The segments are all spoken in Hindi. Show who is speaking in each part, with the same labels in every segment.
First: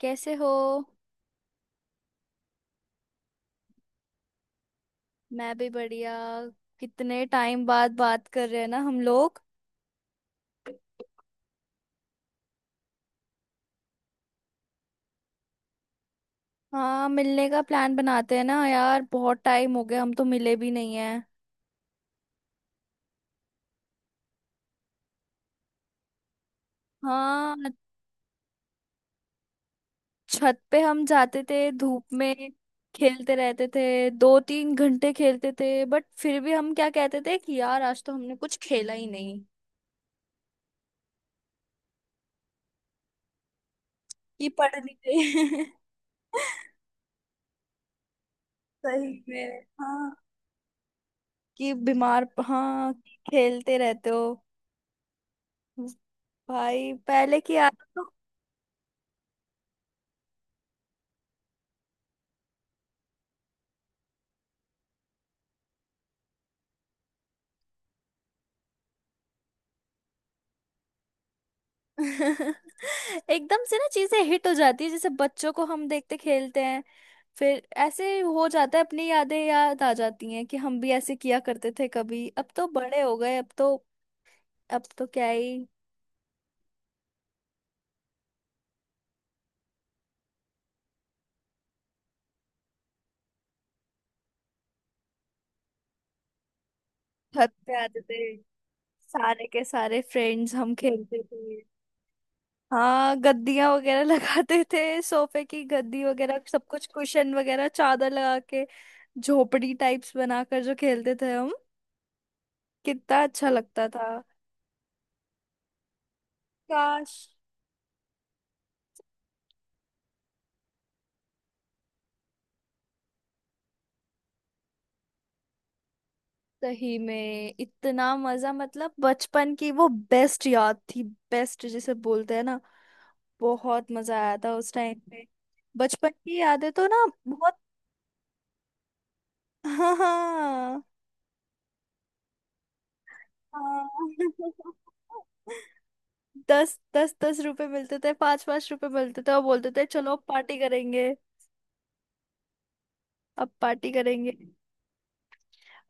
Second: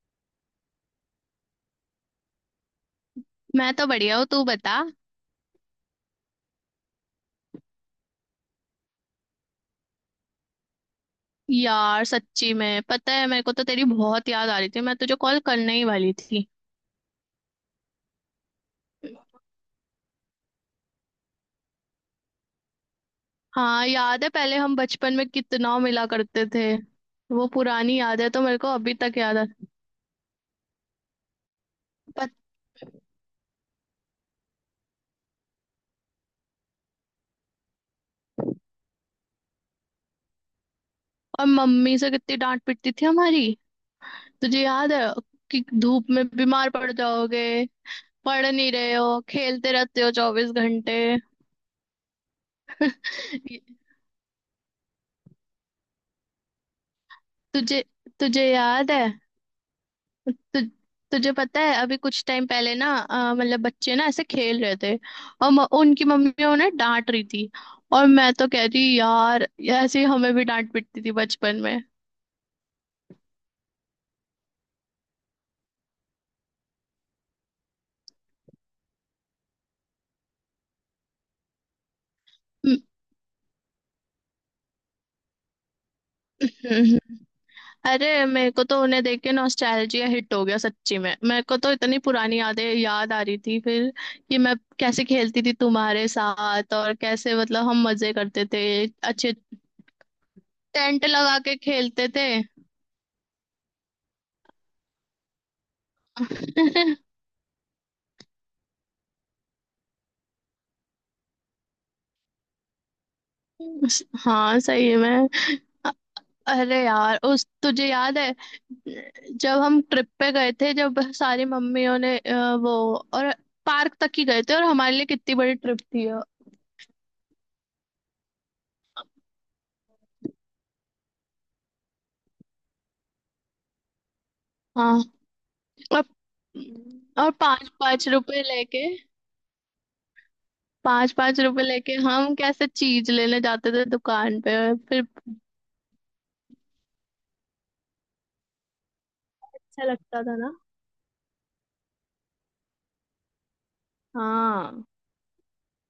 Speaker 1: कैसे हो।
Speaker 2: मैं तो बढ़िया हूँ। तू बता।
Speaker 1: मैं भी बढ़िया। कितने टाइम बाद बात कर रहे हैं ना हम लोग।
Speaker 2: यार, सच्ची में पता है, मेरे को तो तेरी बहुत याद आ रही थी, मैं तुझे कॉल करने ही वाली थी।
Speaker 1: हाँ, मिलने का प्लान बनाते हैं ना यार, बहुत टाइम हो गया, हम तो मिले भी नहीं है।
Speaker 2: हाँ, याद है, पहले हम बचपन में कितना मिला करते थे। वो
Speaker 1: हाँ।
Speaker 2: पुरानी याद है तो मेरे को अभी तक याद है।
Speaker 1: छत पे हम जाते थे धूप
Speaker 2: पर।
Speaker 1: में, खेलते रहते थे। 2-3 घंटे खेलते थे, बट फिर भी हम क्या कहते थे कि यार आज तो हमने कुछ खेला ही नहीं।
Speaker 2: और मम्मी से कितनी डांट पिटती थी हमारी।
Speaker 1: कि
Speaker 2: तुझे
Speaker 1: पढ़
Speaker 2: याद
Speaker 1: नहीं
Speaker 2: है? कि
Speaker 1: गए।
Speaker 2: धूप में बीमार पड़ जाओगे, पढ़ नहीं रहे
Speaker 1: सही
Speaker 2: हो,
Speaker 1: में
Speaker 2: खेलते रहते
Speaker 1: हाँ,
Speaker 2: हो 24 घंटे।
Speaker 1: कि बीमार, हाँ कि खेलते रहते हो, भाई पहले की
Speaker 2: तुझे
Speaker 1: आदत तो।
Speaker 2: तुझे याद है। तु, तुझे पता है, अभी कुछ टाइम पहले ना, मतलब बच्चे ना ऐसे खेल रहे थे, और उनकी मम्मी उन्हें डांट रही थी, और मैं तो कह रही यार, ऐसे ही हमें भी डांट पिटती थी बचपन में।
Speaker 1: एकदम से ना चीजें हिट हो जाती है, जैसे बच्चों को हम देखते खेलते हैं। फिर ऐसे हो जाता है, अपनी यादें याद आ जाती हैं कि हम भी ऐसे किया करते थे कभी। अब तो
Speaker 2: हम्म,
Speaker 1: बड़े हो गए, अब तो, अब तो क्या ही।
Speaker 2: हम्म, हम्म। अरे, मेरे को तो उन्हें देख के नॉस्टैल्जिया हिट हो गया। सच्ची में मेरे को तो इतनी पुरानी यादें याद आ रही थी फिर, कि मैं कैसे खेलती थी तुम्हारे साथ और कैसे,
Speaker 1: छत
Speaker 2: मतलब,
Speaker 1: पे
Speaker 2: हम
Speaker 1: आते
Speaker 2: मजे
Speaker 1: थे,
Speaker 2: करते थे। अच्छे।
Speaker 1: सारे के सारे फ्रेंड्स हम
Speaker 2: टेंट
Speaker 1: खेलते
Speaker 2: लगा के
Speaker 1: थे।
Speaker 2: खेलते थे।
Speaker 1: हाँ, गद्दियां वगैरह लगाते थे, सोफे की गद्दी वगैरह सब कुछ, कुशन वगैरह चादर लगा के, झोपड़ी टाइप्स बनाकर जो खेलते थे हम। कितना अच्छा लगता था।
Speaker 2: हाँ, सही में। अरे
Speaker 1: काश।
Speaker 2: यार, उस तुझे याद है जब हम ट्रिप पे गए थे, जब सारी मम्मियों ने अ, वो और पार्क तक ही गए थे, और हमारे लिए कितनी बड़ी ट्रिप थी वो।
Speaker 1: सही में इतना मजा, मतलब बचपन की वो बेस्ट याद थी। बेस्ट जिसे बोलते हैं ना। बहुत मजा आया था उस
Speaker 2: हाँ।
Speaker 1: टाइम पे।
Speaker 2: और
Speaker 1: बचपन की यादें तो ना
Speaker 2: और
Speaker 1: बहुत।
Speaker 2: 5-5 रुपए लेके,
Speaker 1: हाँ, हाँ,
Speaker 2: 5-5 रुपए लेके हम कैसे चीज लेने जाते थे दुकान
Speaker 1: हाँ।
Speaker 2: पे फिर।
Speaker 1: दस दस दस रुपए मिलते थे, पांच पांच रुपए मिलते थे, और बोलते
Speaker 2: अच्छा
Speaker 1: थे चलो अब
Speaker 2: लगता था ना?
Speaker 1: पार्टी करेंगे, अब पार्टी करेंगे।
Speaker 2: हाँ।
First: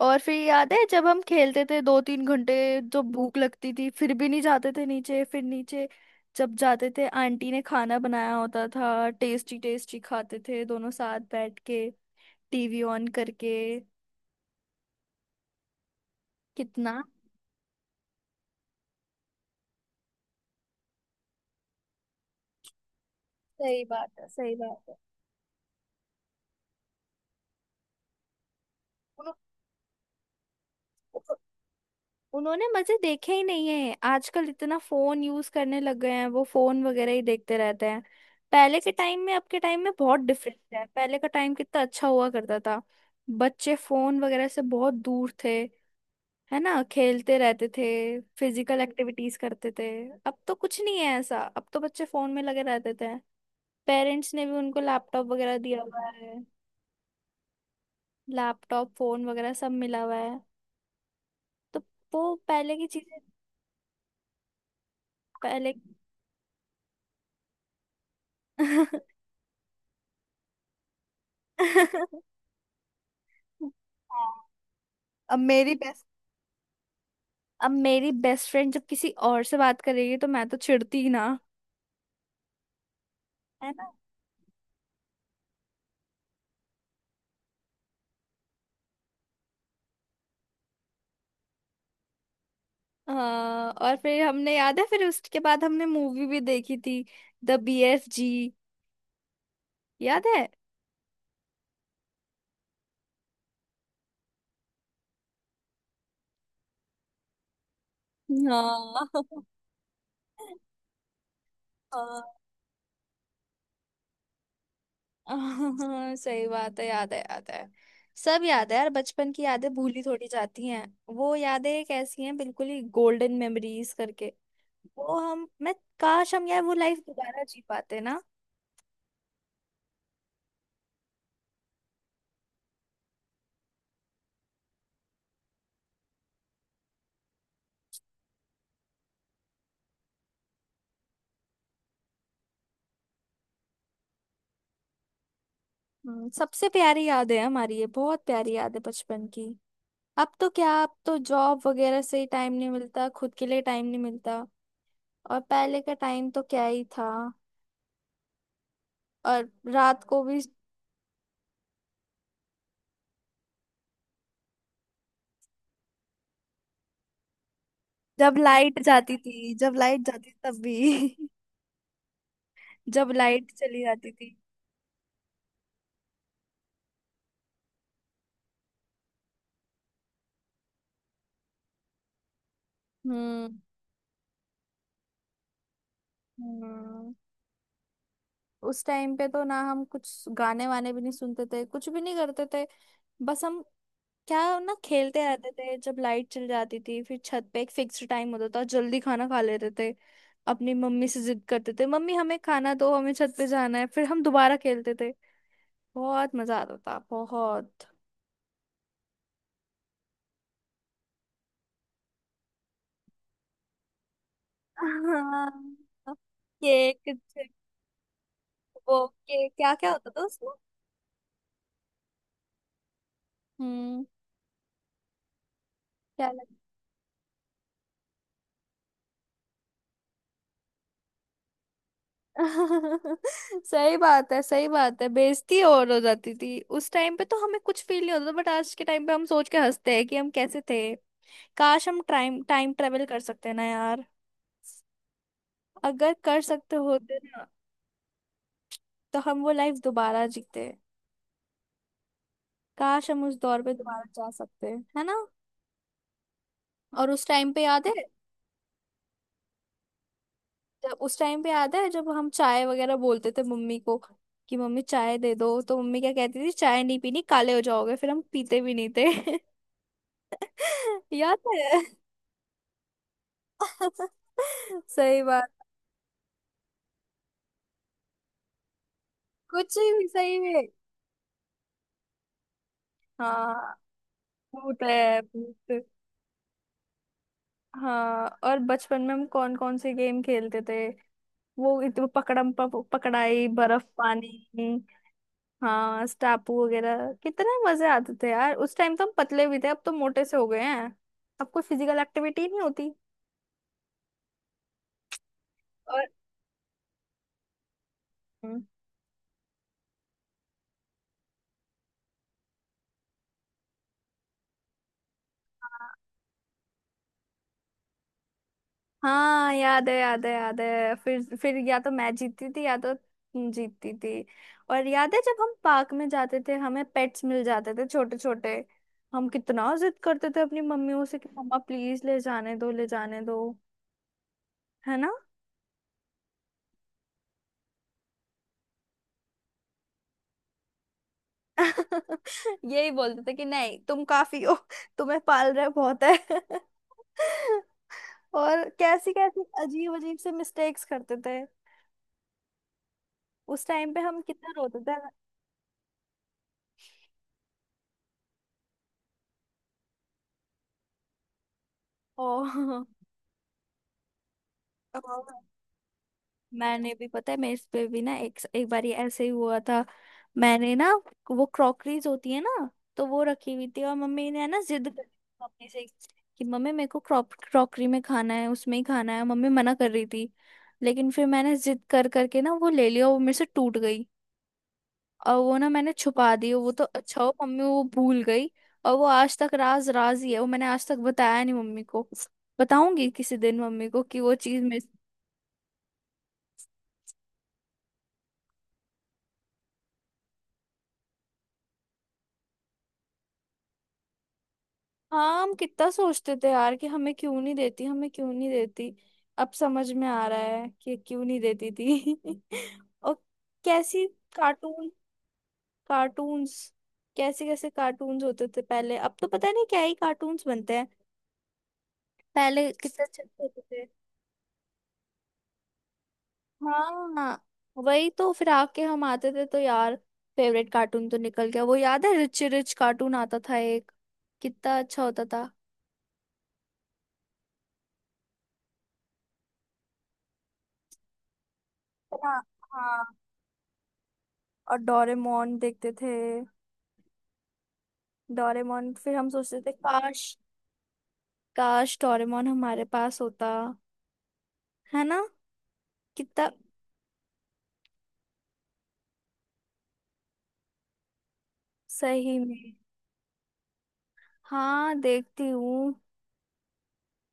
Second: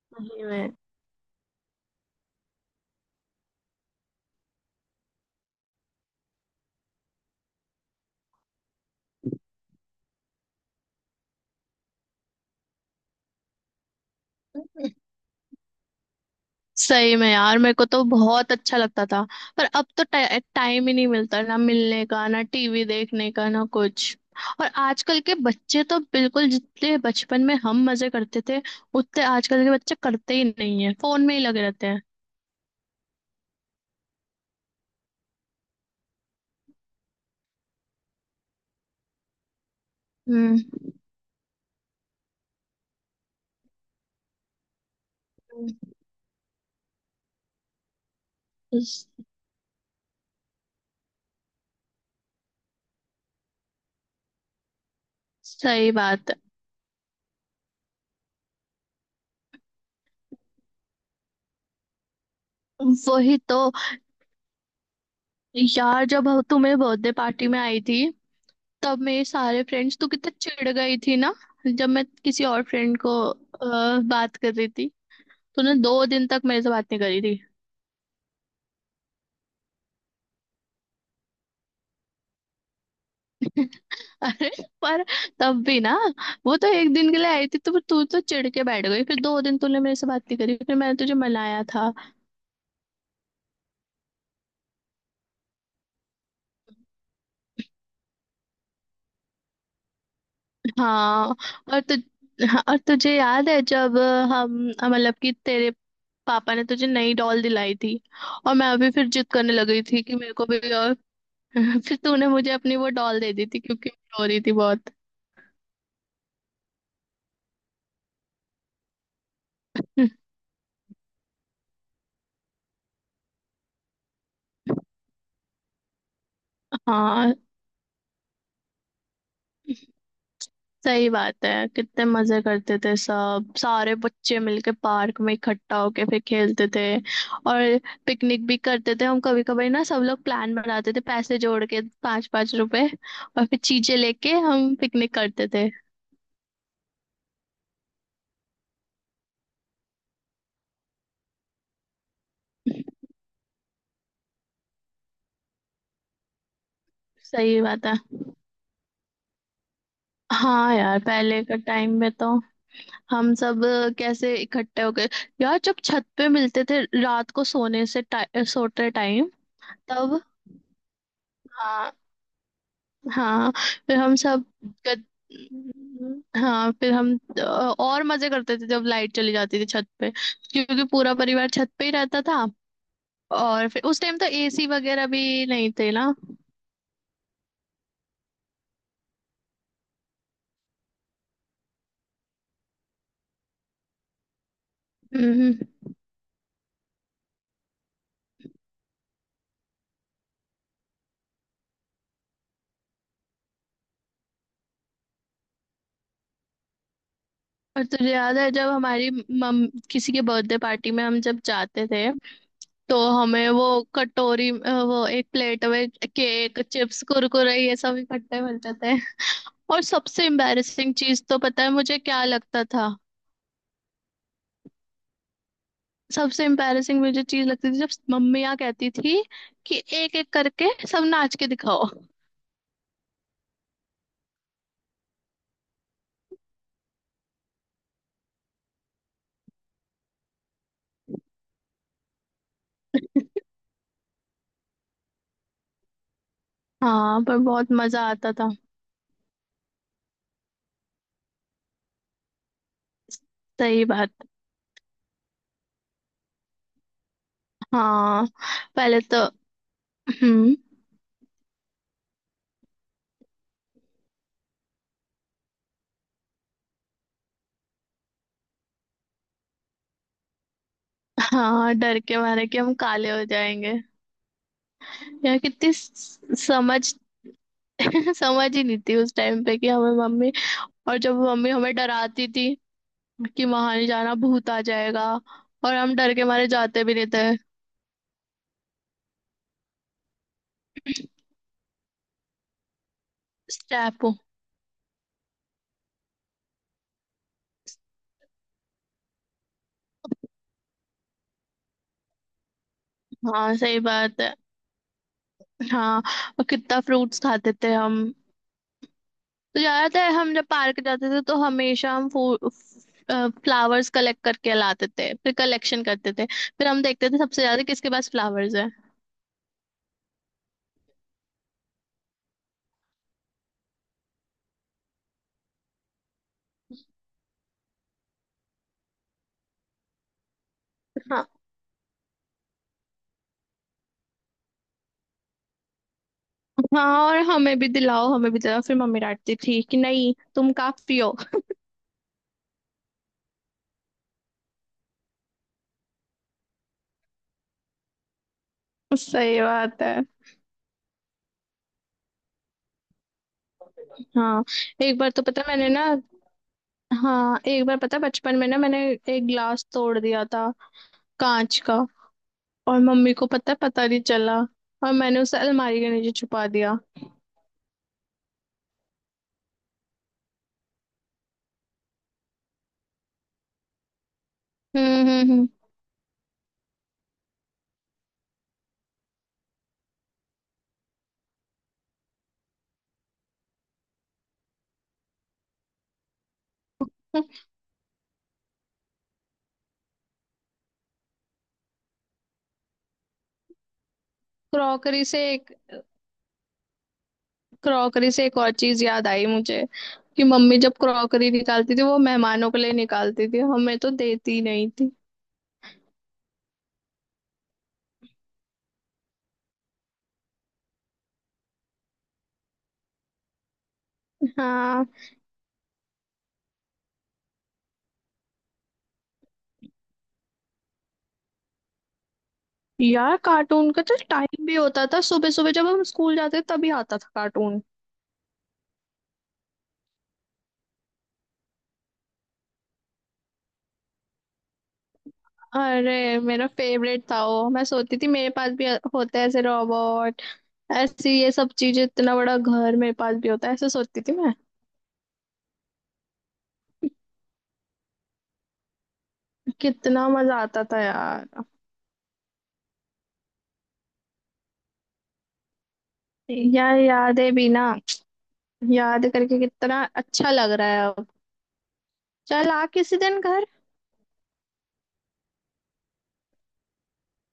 Speaker 1: और फिर
Speaker 2: वही
Speaker 1: याद
Speaker 2: में,
Speaker 1: है जब हम खेलते थे 2-3 घंटे, जो भूख लगती थी फिर भी नहीं जाते थे नीचे। फिर नीचे जब जाते थे आंटी ने खाना बनाया होता था, टेस्टी टेस्टी खाते थे दोनों साथ बैठ के, टीवी ऑन करके, कितना।
Speaker 2: सही में यार, मेरे को तो बहुत अच्छा लगता था। पर अब तो टाइम ही नहीं मिलता, ना मिलने का, ना टीवी देखने का, ना
Speaker 1: सही बात
Speaker 2: कुछ।
Speaker 1: है, सही
Speaker 2: और
Speaker 1: बात
Speaker 2: आजकल के बच्चे तो बिल्कुल, जितने बचपन में हम मजे करते थे उतने आजकल के बच्चे करते ही नहीं है, फोन
Speaker 1: है।
Speaker 2: में ही लगे रहते हैं।
Speaker 1: उन्होंने मजे देखे ही नहीं है, आजकल इतना फोन यूज करने लग गए हैं, वो फोन वगैरह ही देखते रहते हैं। पहले के टाइम में, अब के टाइम में बहुत
Speaker 2: हम्म।
Speaker 1: डिफरेंस है। पहले का टाइम कितना अच्छा हुआ करता था। बच्चे फोन वगैरह से बहुत दूर थे, है ना। खेलते रहते थे, फिजिकल
Speaker 2: स-
Speaker 1: एक्टिविटीज करते थे। अब तो कुछ नहीं है ऐसा, अब तो बच्चे फोन में लगे रहते थे। पेरेंट्स ने भी उनको लैपटॉप वगैरह दिया
Speaker 2: सही
Speaker 1: हुआ
Speaker 2: बात है।
Speaker 1: है, लैपटॉप फोन वगैरह सब मिला हुआ है। तो वो पहले की चीजें,
Speaker 2: वही तो।
Speaker 1: पहले।
Speaker 2: यार, जब तू मेरे बर्थडे पार्टी में आई थी, तब मेरे सारे फ्रेंड्स, तू कितने चिढ़ गई थी ना, जब मैं किसी और फ्रेंड को
Speaker 1: हाँ।
Speaker 2: बात कर रही थी।
Speaker 1: अब मेरी
Speaker 2: तूने दो
Speaker 1: बेस्ट
Speaker 2: दिन तक मेरे से बात नहीं करी थी।
Speaker 1: अब मेरी बेस्ट फ्रेंड जब किसी और से बात करेगी तो मैं तो चिढ़ती ही ना, है ना।
Speaker 2: अरे, पर तब भी ना, वो तो एक दिन के लिए आई थी, तो तू तो चिढ़ के बैठ गई, फिर 2 दिन तूने मेरे से बात नहीं करी, फिर मैंने तुझे मनाया था।
Speaker 1: हाँ, और फिर हमने याद है, फिर उसके बाद हमने मूवी भी देखी थी। The BFG। याद है।
Speaker 2: हाँ। और तु, हाँ, और तुझे याद है जब हम, मतलब कि तेरे पापा ने तुझे नई डॉल दिलाई थी, और मैं अभी
Speaker 1: हाँ।
Speaker 2: फिर जिद करने लग गई थी कि मेरे को भी? और फिर तूने मुझे अपनी वो डॉल दे दी थी क्योंकि मैं रो रही थी बहुत।
Speaker 1: हाँ, हाँ, सही बात है, याद है, याद है। सब याद है यार, बचपन की यादें भूली थोड़ी जाती हैं। वो यादें एक ऐसी हैं, बिल्कुल ही गोल्डन मेमोरीज करके। वो हम मैं, काश हम यार वो लाइफ
Speaker 2: हाँ,
Speaker 1: दोबारा जी पाते ना।
Speaker 2: सही बात है, कितने मजे करते थे, सब सारे बच्चे मिलके पार्क में इकट्ठा होके फिर खेलते थे। और पिकनिक भी करते थे हम कभी कभी ना, सब लोग प्लान बनाते थे, पैसे जोड़ के 5-5 रुपए, और फिर चीजें लेके हम पिकनिक करते थे।
Speaker 1: हम्म। सबसे प्यारी याद है हमारी, ये बहुत प्यारी याद है बचपन की। अब तो क्या, अब तो जॉब वगैरह से ही टाइम नहीं मिलता, खुद के लिए टाइम नहीं मिलता। और पहले का टाइम तो क्या ही था।
Speaker 2: सही बात है।
Speaker 1: और रात को भी,
Speaker 2: हाँ यार, पहले का टाइम में तो, हम सब कैसे इकट्ठे हो गए, यार, जब छत पे मिलते थे रात को सोने से
Speaker 1: जब लाइट
Speaker 2: सोते
Speaker 1: जाती
Speaker 2: टाइम।
Speaker 1: थी, जब लाइट
Speaker 2: तब।
Speaker 1: जाती तब भी
Speaker 2: हाँ।
Speaker 1: जब लाइट
Speaker 2: हाँ
Speaker 1: चली
Speaker 2: फिर
Speaker 1: जाती
Speaker 2: हम
Speaker 1: थी।
Speaker 2: सब गद... हाँ फिर हम अ, और मजे करते थे जब लाइट चली जाती थी छत पे, क्योंकि पूरा परिवार छत पे ही रहता था।
Speaker 1: हम्म,
Speaker 2: और फिर उस टाइम तो एसी वगैरह भी नहीं थे ना।
Speaker 1: हम्म। उस टाइम पे तो ना हम कुछ गाने वाने भी नहीं सुनते थे, कुछ भी नहीं करते थे, बस हम क्या, हम ना खेलते रहते
Speaker 2: हम्म।
Speaker 1: थे जब लाइट चली जाती थी। फिर छत पे एक फिक्स टाइम होता था, जल्दी खाना खा लेते थे। अपनी मम्मी से जिद करते थे, मम्मी हमें खाना दो, हमें छत पे जाना है। फिर हम दोबारा खेलते थे। बहुत मजा आता था,
Speaker 2: और
Speaker 1: बहुत।
Speaker 2: तुझे याद है जब हमारी मम किसी के बर्थडे पार्टी में हम जब जाते थे, तो हमें वो कटोरी, वो
Speaker 1: हाँ।
Speaker 2: एक प्लेट में cake,
Speaker 1: cake
Speaker 2: chips,
Speaker 1: chip,
Speaker 2: Kurkure ये सब इकट्ठे मिलते थे।
Speaker 1: वो केक क्या
Speaker 2: और
Speaker 1: क्या होता था
Speaker 2: सबसे
Speaker 1: उसमें।
Speaker 2: एम्बैरेसिंग चीज तो पता है मुझे क्या लगता था?
Speaker 1: हम्म। क्या
Speaker 2: सबसे
Speaker 1: लग,
Speaker 2: एम्बैरेसिंग मुझे चीज लगती थी जब मम्मियाँ कहती थी कि एक एक करके सब नाच के दिखाओ।
Speaker 1: सही बात है, सही बात है, बेइज्जती और हो जाती थी। उस टाइम पे तो हमें कुछ फील नहीं होता था, बट आज के टाइम पे हम सोच के हंसते हैं कि हम कैसे थे। काश हम टाइम टाइम ट्रेवल कर सकते ना यार। अगर कर सकते होते
Speaker 2: हाँ। पर
Speaker 1: ना,
Speaker 2: बहुत मजा आता था।
Speaker 1: तो हम वो लाइफ दोबारा जीते। काश हम उस दौर पे
Speaker 2: सही
Speaker 1: दोबारा
Speaker 2: बात।
Speaker 1: जा सकते, है ना। और
Speaker 2: हाँ, पहले तो। हम्म।
Speaker 1: उस टाइम पे याद है जब हम चाय वगैरह बोलते थे मम्मी को, कि मम्मी चाय दे दो, तो मम्मी क्या कहती थी, चाय नहीं पीनी, काले हो जाओगे। फिर हम पीते भी नहीं थे। याद
Speaker 2: हाँ,
Speaker 1: है।
Speaker 2: डर के मारे कि हम काले हो जाएंगे।
Speaker 1: सही
Speaker 2: यार
Speaker 1: बात।
Speaker 2: कितनी समझ, समझ ही नहीं थी उस टाइम पे, कि
Speaker 1: कुछ
Speaker 2: हमें,
Speaker 1: भी,
Speaker 2: मम्मी।
Speaker 1: सही में।
Speaker 2: और जब मम्मी हमें डराती थी कि
Speaker 1: हाँ।
Speaker 2: वहां नहीं जाना, भूत आ
Speaker 1: भूत
Speaker 2: जाएगा,
Speaker 1: है
Speaker 2: और
Speaker 1: भूत।
Speaker 2: हम डर के मारे जाते भी नहीं थे।
Speaker 1: हाँ, और बचपन में हम कौन कौन से गेम खेलते थे। वो वो पकड़म पकड़ाई, बर्फ
Speaker 2: स्टेप।
Speaker 1: पानी। हाँ, स्टापू वगैरह। कितने मजे आते थे यार उस टाइम, तो हम पतले भी थे, अब तो मोटे से हो गए हैं। अब कोई फिजिकल एक्टिविटी नहीं होती।
Speaker 2: हाँ, सही बात है। हाँ।
Speaker 1: और।
Speaker 2: और कितना फ्रूट्स खाते थे हम।
Speaker 1: हम्म।
Speaker 2: तो याद है, हम जब पार्क जाते थे तो हमेशा हम फ्लावर्स कलेक्ट करके लाते थे, फिर कलेक्शन करते थे, फिर हम देखते थे सबसे ज्यादा किसके पास फ्लावर्स है।
Speaker 1: हाँ, याद है, याद है, याद है। फिर या तो मैं जीतती थी, या तो तुम जीतती थी। और याद है, जब हम पार्क में जाते थे हमें पेट्स मिल जाते थे छोटे छोटे। हम कितना जिद करते थे अपनी मम्मियों से,
Speaker 2: हाँ।
Speaker 1: कि मम्मा प्लीज ले जाने दो, ले जाने दो, है ना।
Speaker 2: हाँ, और हमें भी दिलाओ, हमें भी दिलाओ, फिर मम्मी डांटती थी कि नहीं, तुम काफी हो।
Speaker 1: यही बोलते थे कि नहीं तुम काफी हो, तुम्हें पाल रहे बहुत है। और कैसी कैसी
Speaker 2: सही बात
Speaker 1: अजीब
Speaker 2: है।
Speaker 1: अजीब से मिस्टेक्स करते थे। उस टाइम पे हम
Speaker 2: हाँ
Speaker 1: कितना रोते थे।
Speaker 2: एक बार तो पता है, मैंने ना हाँ, एक बार पता है, बचपन में ना मैंने एक ग्लास तोड़ दिया था, कांच का,
Speaker 1: ओ।
Speaker 2: और मम्मी को पता पता नहीं चला, और मैंने उसे अलमारी के नीचे छुपा दिया।
Speaker 1: मैंने भी पता है, मैं इस पे भी ना एक एक बारी ऐसे ही हुआ था। मैंने ना, वो क्रॉकरीज होती है ना, तो वो रखी हुई थी, और मम्मी ने है ना जिद
Speaker 2: हम्म,
Speaker 1: करी
Speaker 2: हम्म, हम्म।
Speaker 1: मम्मी से, कि मम्मी मेरे को क्रॉप क्रॉकरी में खाना है, उसमें ही खाना है, मम्मी मना कर रही थी। लेकिन फिर मैंने जिद कर करके ना वो ले लिया, वो मेरे से टूट गई। और वो ना मैंने छुपा दी, वो तो अच्छा हो मम्मी वो भूल गई। और वो आज तक राज राज ही है, वो मैंने आज तक बताया नहीं मम्मी को। बताऊंगी किसी दिन मम्मी को कि वो चीज मिस।
Speaker 2: क्रॉकरी से एक क्रॉकरी से एक और चीज याद आई मुझे, कि मम्मी जब क्रॉकरी निकालती थी वो मेहमानों के लिए निकालती थी, हमें तो देती नहीं थी।
Speaker 1: हाँ, हम कितना सोचते थे यार कि हमें क्यों नहीं देती, हमें क्यों नहीं देती। अब समझ में आ रहा है कि क्यों नहीं देती थी। और कैसी,
Speaker 2: हाँ
Speaker 1: कार्टून, कार्टून्स। कैसे कैसे कार्टून्स होते थे पहले, अब तो पता नहीं क्या ही कार्टून्स बनते हैं। पहले कितने
Speaker 2: यार,
Speaker 1: अच्छे अच्छे होते
Speaker 2: कार्टून का
Speaker 1: थे।
Speaker 2: तो टाइम भी होता था, सुबह सुबह जब हम स्कूल जाते थे तभी आता था
Speaker 1: हाँ,
Speaker 2: कार्टून।
Speaker 1: वही तो। फिर आके हम आते थे तो यार, फेवरेट कार्टून तो निकल गया, वो याद है, रिच रिच कार्टून आता था एक। कितना अच्छा होता था।
Speaker 2: अरे, मेरा फेवरेट था वो, मैं सोचती थी मेरे पास भी होता है ऐसे रोबोट, ऐसी ये सब चीजें, इतना बड़ा
Speaker 1: हाँ,
Speaker 2: घर मेरे
Speaker 1: हाँ।
Speaker 2: पास भी होता है, ऐसे सोचती थी मैं।
Speaker 1: और डोरेमोन देखते थे, डोरेमोन फिर हम सोचते थे,
Speaker 2: कितना
Speaker 1: काश।
Speaker 2: मजा आता था यार।
Speaker 1: काश डोरेमोन हमारे पास होता, है ना। कितना।
Speaker 2: यार, यादें भी ना, याद करके कितना अच्छा लग रहा है अब।
Speaker 1: सही
Speaker 2: चल,
Speaker 1: में।
Speaker 2: आ किसी दिन घर।
Speaker 1: हाँ, देखती हूँ,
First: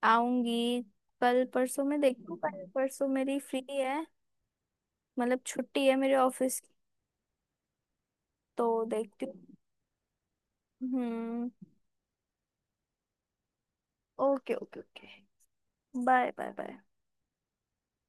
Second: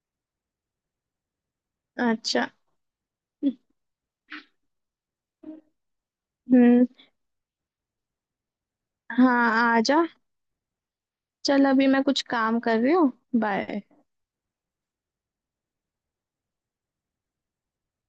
Speaker 1: आऊंगी। कल परसों में देखती हूँ,
Speaker 2: अच्छा।
Speaker 1: कल परसों मेरी फ्री है, मतलब छुट्टी है मेरे ऑफिस की,
Speaker 2: हम्म।
Speaker 1: तो देखती हूँ।
Speaker 2: हाँ, आ जा।
Speaker 1: हम्म।
Speaker 2: चल, अभी मैं कुछ काम कर रही हूँ। Bye.
Speaker 1: Okay, okay, okay. Bye, bye, bye.